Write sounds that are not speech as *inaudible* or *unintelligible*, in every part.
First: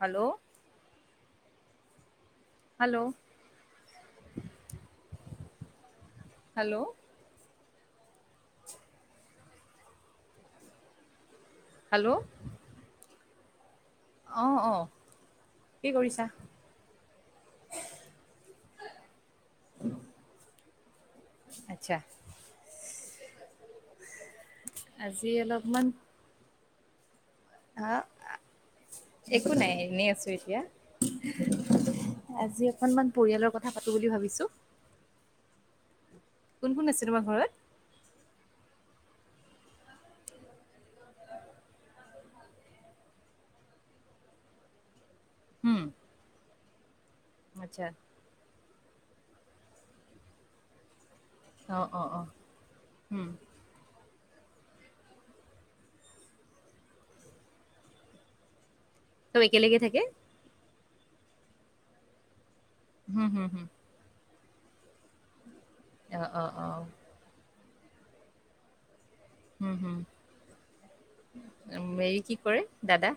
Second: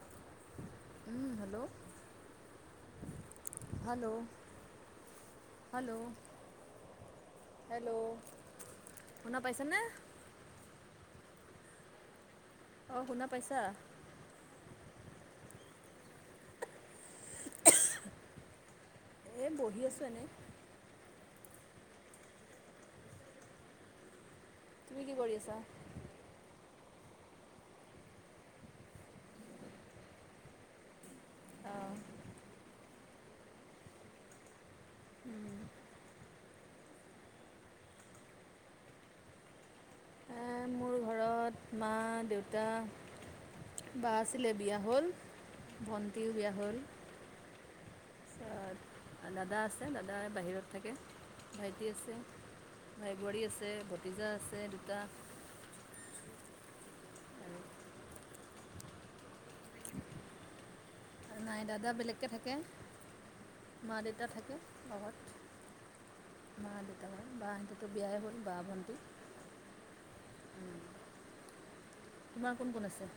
Hello! উম, hello! Hello! Hello! Hello! Hello! Hello! শুনা পাইছেনে? Hello! অ', শুনা পাইছা? অ', অ', কি কৰিছা? এই বহি আছোঁ এনেই। আচ্ছা। তুমি কি আজি কৰি আছা? অলপমান আ, একো নাই এনেই আছোঁ এতিয়া। অঁ আজি অকনমান পৰিয়ালৰ কথা পাতোঁ বুলি ভাবিছোঁ। উম কোন, কোন আছে তোমাৰ ঘৰত? আ, মোৰ ঘৰত মা, দেউতা। বা আছিলে বিয়া হ'ল, ভণ্টিও বিয়া হ'ল। আতছা। দাদা আছে দাদা বাহিৰত থাকে। অ ভাইটি অ আছে, অ ভাই উম বোৱাৰী আছে ভতিজা আছে দুটা। চব একেলগে থাকে? নাই দাদা বেলেগকে থাকে। হম, হম, হম। মা দেউতা থাকে ঘৰত অ অ অ মা দেউতা। বাটোতো বিয়াই হ'ল বা ভণ্টি। উম, হম, এই কি তোমাৰ কৰে কোন কোন আছে দাদা?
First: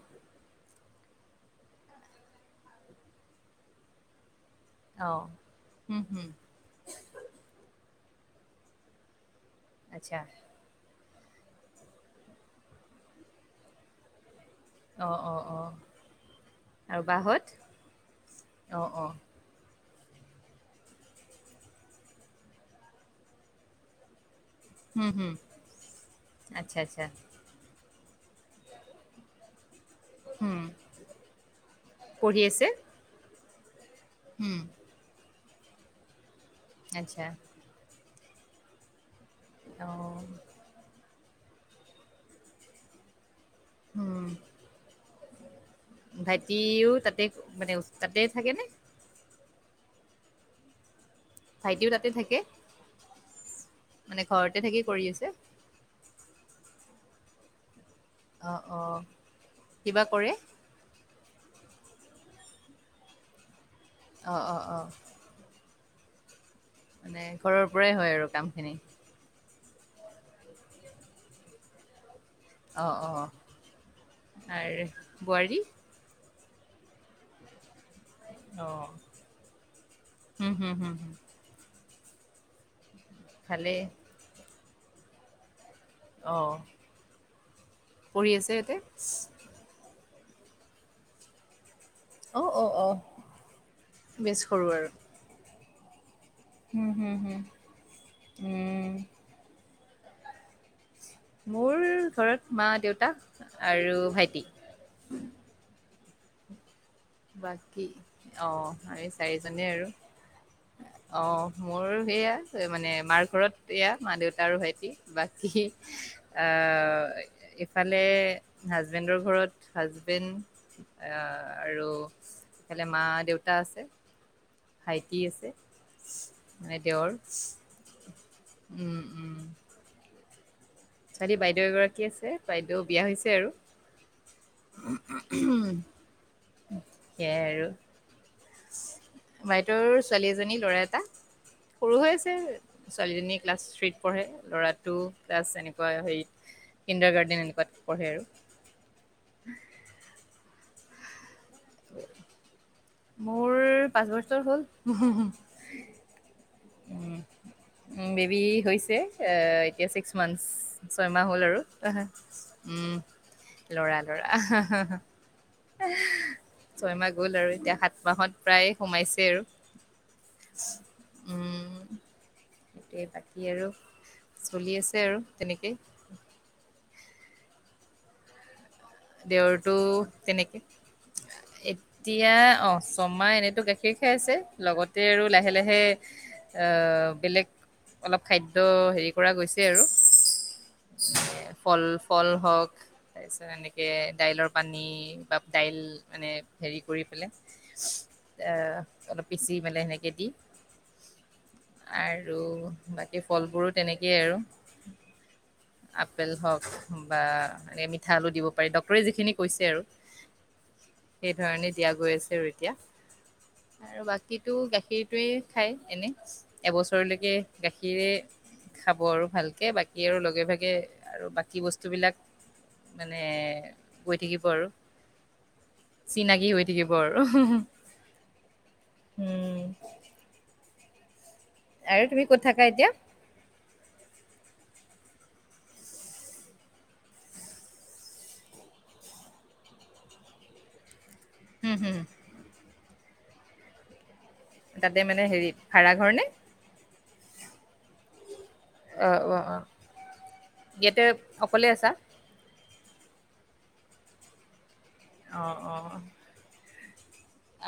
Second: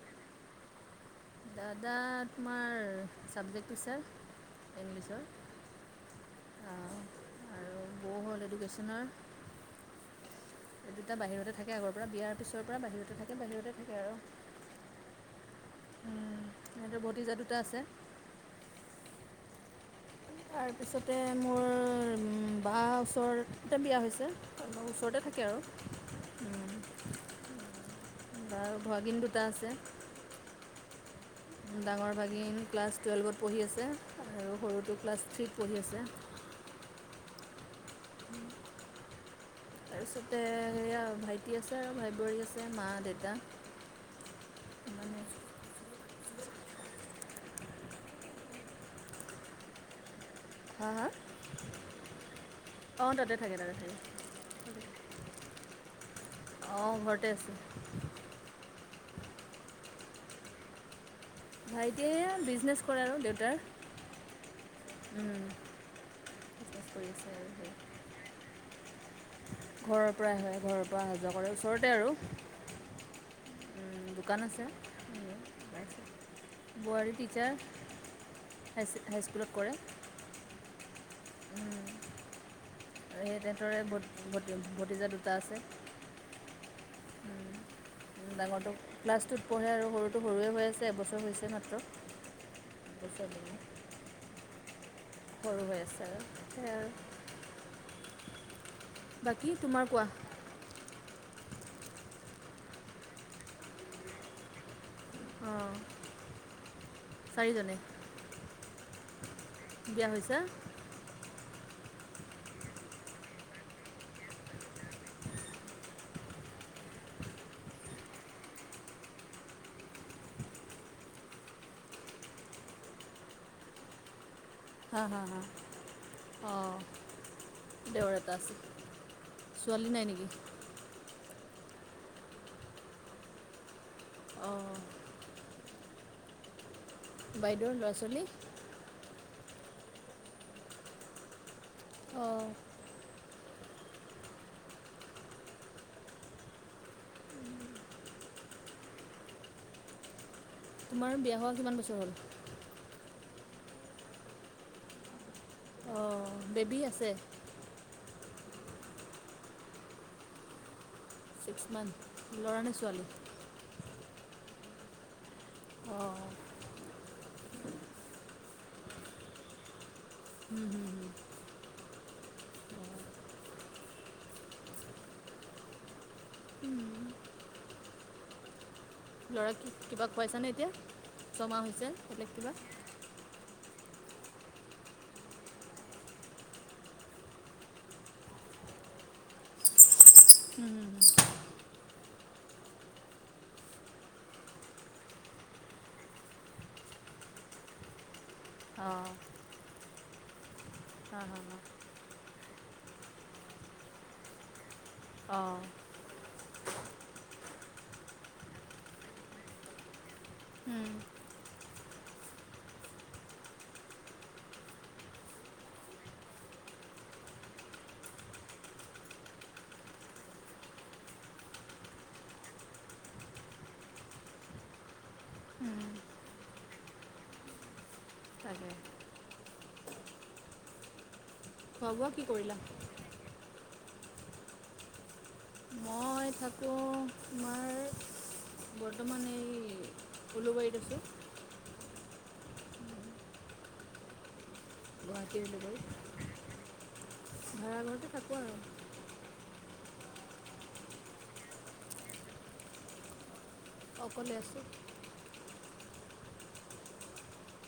দাদা তোমাৰ চাবজেক্ট টিচাৰ। ইংলিছৰ অ' উম হম। আৰু বৌ হ'ল এডুকেশ্যনৰ আটচ্ছা। দুটা বাহিৰতে থাকে আগৰ পৰা বিয়াৰ পিছৰ পৰা বাহিৰতে থাকে বাহিৰতে থাকে আৰু। অঁ অঁ অঁ, সিহঁতৰ আৰু বা ভতিজা হঁত? দুটা আছে তাৰপিছতে মোৰ বা ওচৰতে বিয়া হৈছে। হুম ওচৰতে হুম থাকে আৰু। আচ্ছা আচ্ছা। বাৰ ভাগিন দুটা আছে। হুম ডাঙৰ পঢ়ি ভাগিন আছে? ক্লাছ টুৱেলভত পঢ়ি আছে আৰু হুম। সৰুটো ক্লাছ থ্ৰীত পঢ়ি আছে। আচ্ছা। *inaudible* অঁ তাৰপিছতে সেয়া ভাইটি আছে আৰু ভাই বোৱাৰী আছে মা-দেতা। অঁ। ভাইটিও তাতে মানে তাতে থাকে নে? হা হা? ভাইটিও তাতে থাকে। অঁ তাতে থাকে তাতে থাকে। মানে ঘৰতে থাকি কৰি আছে। অ' ঘৰতে আছে। অঁ অঁ, কিবা কৰে? ভাইটিয়ে এইয়া বিজনেছ কৰে আৰু দেউতাৰ। অ' অ' অ'। উম। মানে ঘৰৰ পৰাই হয় আৰু কামখিনি। ঘৰৰ পৰাই হয়, ঘৰৰ পৰা অহা-যোৱা কৰে ওচৰতে আৰু। অ' অ' অ'। উম, দোকান আছে, বোৱাৰী টিচাৰ। হাই-হাইস্কুলত কৰে। উম, হুম হুম হুম। ভালেই। *unintelligible* ভ-ভতিজা দুটা আছে। অ'। ডাঙৰটোক ক্লাছ টুত। পঢ়ে আৰু সৰুটো সৰুৱে হৈ আছে এবছৰ হৈছে মাত্ৰ। মিছ কৰো আৰু। সৰু হৈ আছে। সেয়াই উম, আৰু হম হম, উম। বাকী, তোমাৰ কোৱা। মোৰ ঘৰত মা, দেউতা আৰু ভাইটি। অহ। বাকী, অহ' আমি চাৰিজনেই আৰু। বিয়া হৈছে অ' মোৰ সেয়া মানে মাৰ ঘৰত এয়া মা-দেউতা আৰু ভাইটি। বাকী, আহ' এফালে হাজবেণ্ডৰ ঘৰত হাজবেণ্ড আহ আৰু সেফালে মা-দেউতা আছে। হাঁ, ভাইটি হাঁ, আছে অঁ মানে দেওৰ দেওৰ এটা আছে। উম উম ছোৱালী নাই নেকি? ছোৱালী বাইদেউ এগৰাকী আছে, বাইদেউ বিয়া হৈছে আৰু। অ' উহু হু, হু, সেইয়াই আৰু। বাইদেউৰ ল'ৰা ছোৱালী বাইদেউৰ ছোৱালী এজনী, ল'ৰা এটা, সৰু হৈ আছে অঁ ছোৱালীজনী- ক্লাছ থ্ৰীত পঢ়ে, ল'ৰাটো ক্লাছ এনেকুৱা হেৰি কিণ্ডাৰ গাৰ্ডেন এনেকুৱাত পঢ়ে আৰু। তোমাৰ বিয়া হোৱা কিমান বছৰ হ'ল? মোৰ পাঁচ বছৰ হ'ল। হু, হু। অ' বেবী আছে। উম বেবী হৈছে, এ এতিয়া ছিক্স মানচ। ছয়মাহ হ'ল আৰু ছিক্স মান্থ এহে ল'ৰা নে উম। ছোৱালী ল'ৰা, ল'ৰা আ হাঁ হাঁ এহ। অঁ ছয়মাহ গ'ল আৰু এতিয়া সাত মাহত প্ৰায় সোমাইছে আৰু। হুম, হুম, হুম। উম' সেই বাকী আৰু চলি আছে আৰু তেনেকেই। ল'ৰা কি দেওৰটো কিবা খুৱাইছানে তেনেকে, এতিয়া ছমাহ হৈছে বেলেগ এতিয়া কিবা অঁ- ছমাহ এনেইটো গাখীৰ খাই আছে, লগতে আৰু লাহে লাহে- আ' বেলেগ অলপ খাদ্য হেৰি কৰা গৈছে আৰু। উম' উম' উম' এ ফল ফল হওক, তাৰপিছত এনেক- এই দাইলৰ পানী বা দাইল মানে হেৰি কৰি পেলাই। অঁ এহ অলপ বেচি মানে সেনেকে দি। হা হা হা আৰু বাকী ফলবোৰো তেনেকেই আৰু। অঁ' আপেল হওক বা এনে মিঠা আলু দিব। পাৰি। ডক্টৰে যিখিনি কৈছে আৰু সেইধৰণে দিয়া গৈ আছে আৰু এতিয়া। আৰু বাকীটো গাখীৰটোৱে খাই এনেই। এবছৰলেকে গাখীৰে- খাব আৰু ভালকে বাকী আৰু লগে ভাগে আৰু বাকী বস্তু বিলাক- এ হৈ থাকিব আৰু। চিনাকি হৈ থাকিব আৰু, উম হো তাকে হো উম'। খোৱা আৰু বোৱা কি তুমি ক'ত কৰিলা থাকা এতিয়া? মই থাকোঁ তোমাৰ- বৰ্তমান এই, উলুবাৰীত আছোঁ। উম' হু। তাতে মানে গুৱাহাটীৰ হেৰি, উলুবাৰীত ভাড়া ঘৰ নে? ভাড়া ঘৰতে থাকোঁ আৰু। অঁ অঁ অঁ ইয়াতে অকলেই আছা। অকলে আছোঁ। অঁ অঁ অঁ'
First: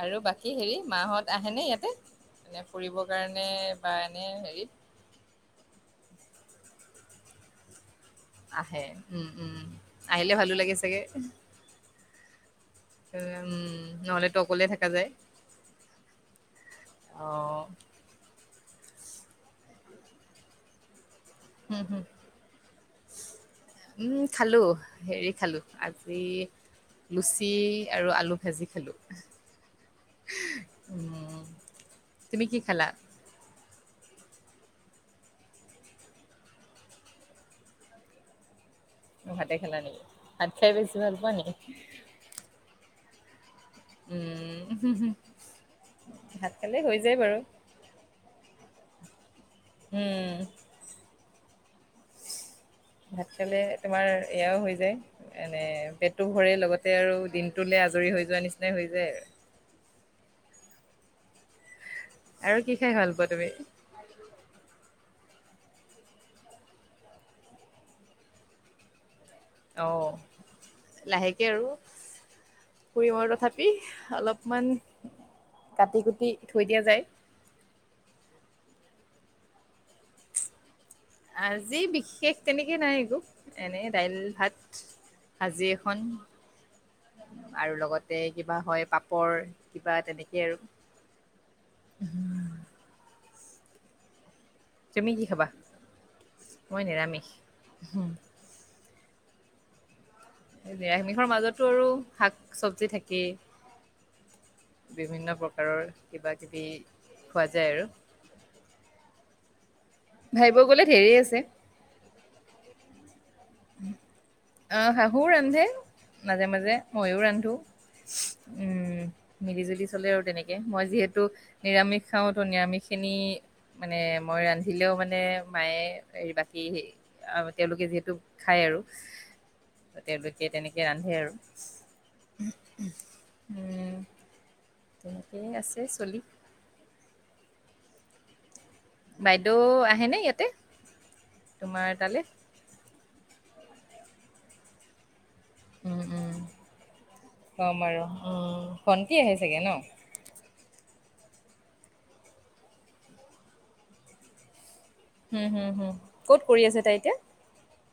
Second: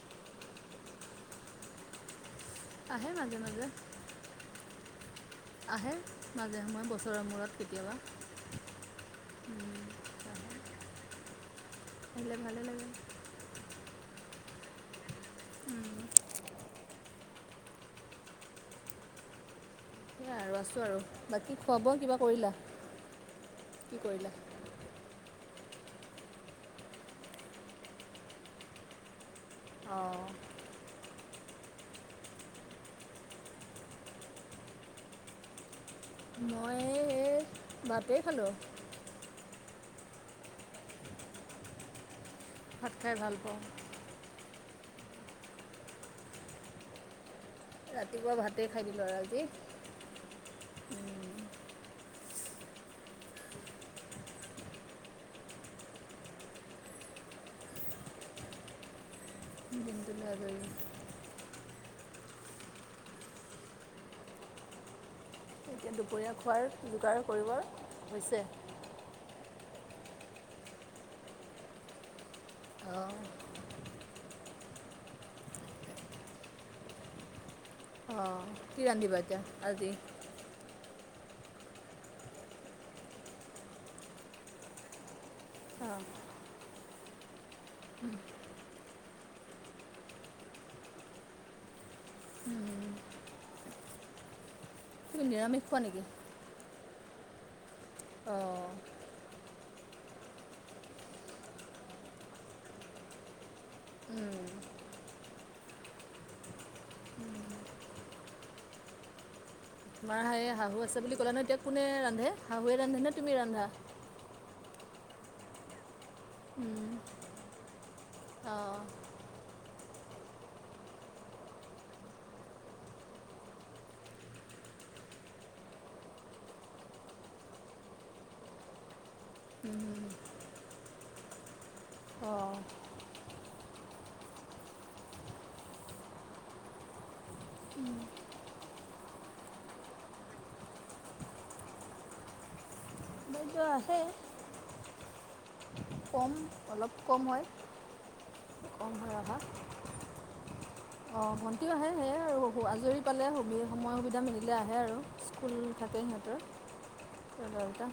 আৰু বাকী হেৰি মাঁহত আহেনে ইয়াতে? এ ফুৰিব আহে মাজে কাৰণে মাজে বা এনে হেৰিত। আহে মাজে সময়ে বছৰৰ মূৰত কেতিয়াবা। আহে, উম উম আহিলে ভালো লাগে চাগে। আহিলে ভালে লাগে। উমঁ নহলেতো অকলে থাকা যায় অঁ। সেয়াই আৰু আছোঁ আৰু বাকী হুম, খুৱাব হুম, কিবা কৰিলা কি কৰিলা? হেল্লৌ! হেৰি খালো আজি লুচি আৰু আলু ভাজি খালো। অঁ উমঁ তুমি কি খালা? মই হে- ভাতেই খালোঁ্ ভাতে খালা নেকি? ভাত খাই বেচি ভাল পোৱা নেকি? ভাত খাই ভাল পাওঁ। উমঁ হো হো ভাত খালে হৈ যায় বাৰু। ৰাতিপুৱা ভাতেই খাই দিলো আজি। উমঁ! ভাত খালে তোমাৰ এয়াও হৈ যায়। এনে পেটো ভৰে লগতে আৰু দিনটো লৈ আজৰি হৈ যোৱা নিচিনাই হৈ যায়। দিনটো লৈ আজৰি। আৰু কি খাই ভাল পোৱা তুমি? এতিয়া দুপৰীয়া খোৱাৰ যোগাৰ কৰিব হৈছে। অঁ লাহেকে আৰু। অঁ ফুৰিমৰ তথাপি অলপমান কাটি কুটি থৈ দিয়া যায়। অঁ! কি ৰান্ধিবা এতিয়া আজি। আজি বিশেষ তেনেকে নাই একো এনে দাইল ভাত। ভাজি অঁ এখন- আৰু লগতে কিবা হয় পাপৰ কিবা তেনেকেই আৰু। ওহো তুমি কি খাবা নিৰামিষ খোৱা নেকি মই নিৰামিষ হোম অঁ নিৰামিষৰ মাজতো আৰু শাক চবজি থাকেই। উম, বিভিন্ন প্ৰকাৰৰ কিবা কিবি খোৱা যায় আৰু। তোমাৰ হে ভাবিব শাহু গ'লে আছে ধেৰি বুলি ক'লা নহয় এতিয়া কোনে ৰান্ধে শাহুৱে ৰান্ধে নে তুমি ৰান্ধা? আহ শাহু ৰান্ধে মাজে মাজে উম, মইও ৰান্ধো। অঁ উমঁ মিলি জুলি চলে আৰু তেনেকে মই যিহেতু- নিৰামিষ খাওঁতো নিৰামিষ খিনি- মানে মই ৰান্ধিলেও মানে মায়ে হে বাকী তেওঁলোকে যিহেতু খাই আৰু উম, উম। তেওঁলোকে তেনেকে ৰান্ধে আৰু। ওম অঁ ওম উমঁ! ঠিক আছে চলি। বাইদেউ আহেনে ইয়াতে তোমাৰ তালৈ? খাদ্য আছেই। উম, কম উম, অলপ কম হয় কম আৰু উম, কম ভণ্টি হয় আহে অহা। চাগে ন অঁ ভণ্টিও আহে সেয়াই আৰু আজৰি পালে সুবি সময় সুবিধা মিলিলে আহে আৰু। হুম, স্কুল হুম, হুম থাকে সিহঁতৰ ক'ত কৰি আছে তাই এতিয়া? ল'ৰাকেইটা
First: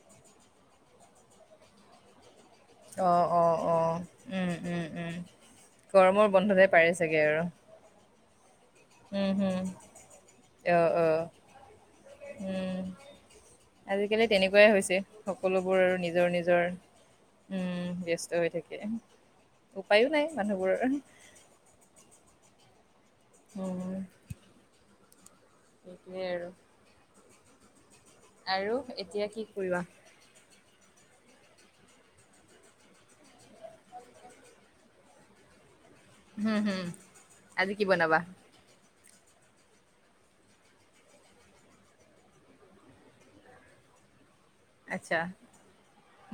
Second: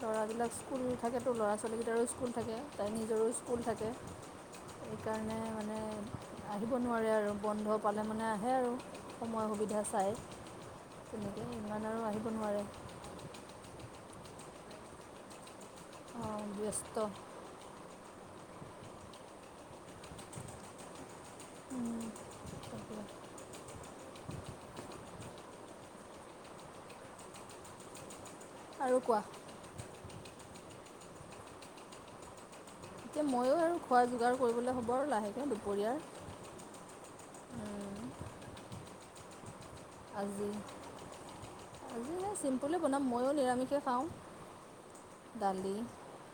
ল'ৰাবিলাক স্কুল থাকেতো ল'ৰা ছোৱালীকেইটাৰো স্কুল থাকে। তাইমতো অ', নিজৰো অ', স্কুল থাকে। অ', উম, উম, উম সেইকাৰণে মানে গৰমৰ বন্ধতে আহিব পাৰে নোৱাৰে চাগে আৰু বন্ধ পালে মানে আহে আৰু। উম, সময় হম সুবিধা চাই, অ', অ', তেনেকৈ ইমান আৰু আহিব নোৱাৰে। উম, আজিকালি তেনেকোৱাই হৈছে সকলোবোৰ আৰু নিজৰ অঁ নিজৰ ব্যস্ত উম ব্যস্ত হৈ থাকে, উপায়ো নাই মানুহবোৰৰ তাকে উ সেই আৰু আৰু এতিয়া কি কৰিবা এতিয়া ময়ো আৰু খোৱা যোগাৰ কৰিবলে হ'ব আৰু লাহেকে দুপৰীয়াৰ। হম হম আজি কি বনাবা? আজি, আজি এনে চিম্পুলে বনাম ময়ো নিৰামিষে খাও। আচ্ছা, দালি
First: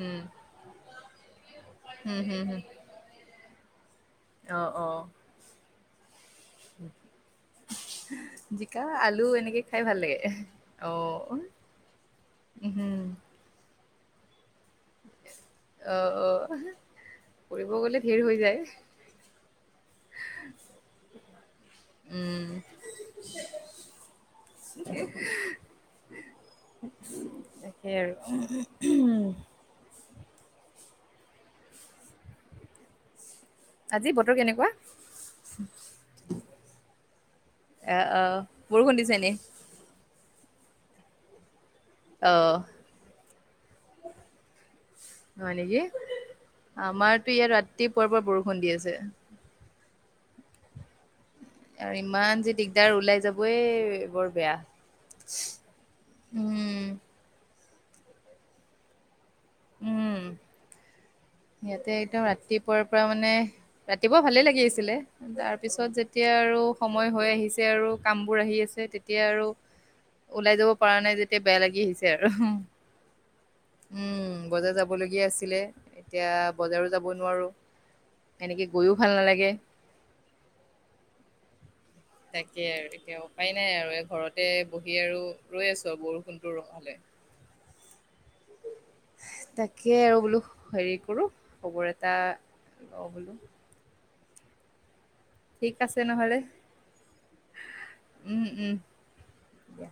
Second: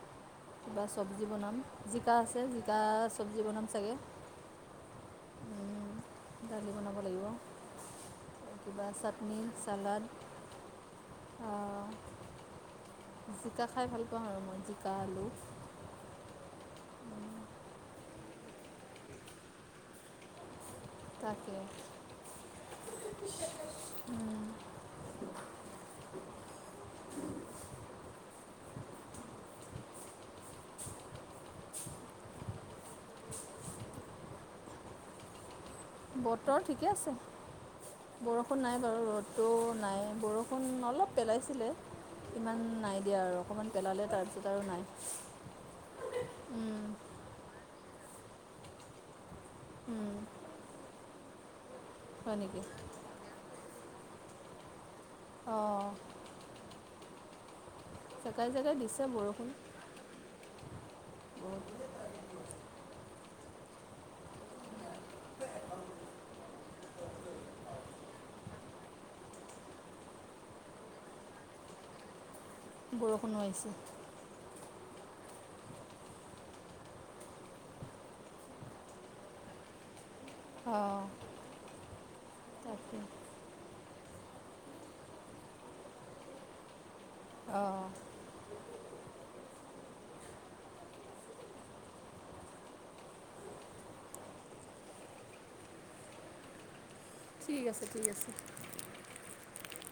উম। কিবা চবজি বনাম, জিকা হুম, আছে হুম, হুম, জিকা চবজি বনাম চাগে অ অ দালি বনাব লাগিব। জিকা কিবা আলু চাটনি এনেকে খাই ভাল চালাড লাগে। অ উম হম জিকা খাই ভাল পাওঁ আৰু মই জিকা আলু। অ অ এহে কৰিব গ'লে ধেৰ হৈ যায়। হে তাকে উম এ হে হে তাকেই আৰু উম উম উম আজি বতৰ কেনেকোৱা? বতৰ ঠিকে আছে, অ', বৰষুণ নাই বাৰু দিছে নি? ৰ'দটো নাইয়ে। বৰষুণ অলপ পেলাইছিলে, অ'। ইমান নাই দিয়া আৰু অকণমান পেলালে তাৰপিছত আৰু নাই। হয় নেকি, আমাৰতো ইয়াত ৰাতিপুৱাৰ পৰা বৰষুণ দি আছে। আৰু হয় ইমান যে নেকি দিগদাৰ ওলাই যাবই বৰ বেয়া। অ উম জেগাই জেগাই দিছে বৰষুণ। উম ইয়াতে একদম ৰাতি পুৱাৰ পৰা মানে ৰাতিপুৱা ভালে লাগি আছিলে। তাৰ পিছত যেতিয়া আৰু সময় হৈ আহিছে আৰু কামবোৰ আহি আছে তেতিয়া আৰু ওলাই যাব পৰা নাই যেতিয়া বেয়া লাগি আহিছে আৰু। বৰষুণো আহিছে। উম বজাৰ যাবলগীয়া আছিলে। এতিয়া বজাৰো যাব নোৱাৰো, এনেকে গৈয়ো ভাল নালাগে। অ তাকে আৰু এতিয়া উপায় নাই আৰু এই ঘৰতে বহি আৰু ৰৈ আছো আৰু বৰষুণতো ৰখক ভালে। অ উ তাকেই আৰু বোলো হেৰি কৰো খবৰ এটা লও বোলো। ঠিক আছে নহ'লে ঠিক আছে ঠিক আছে। উম উম দিয়া।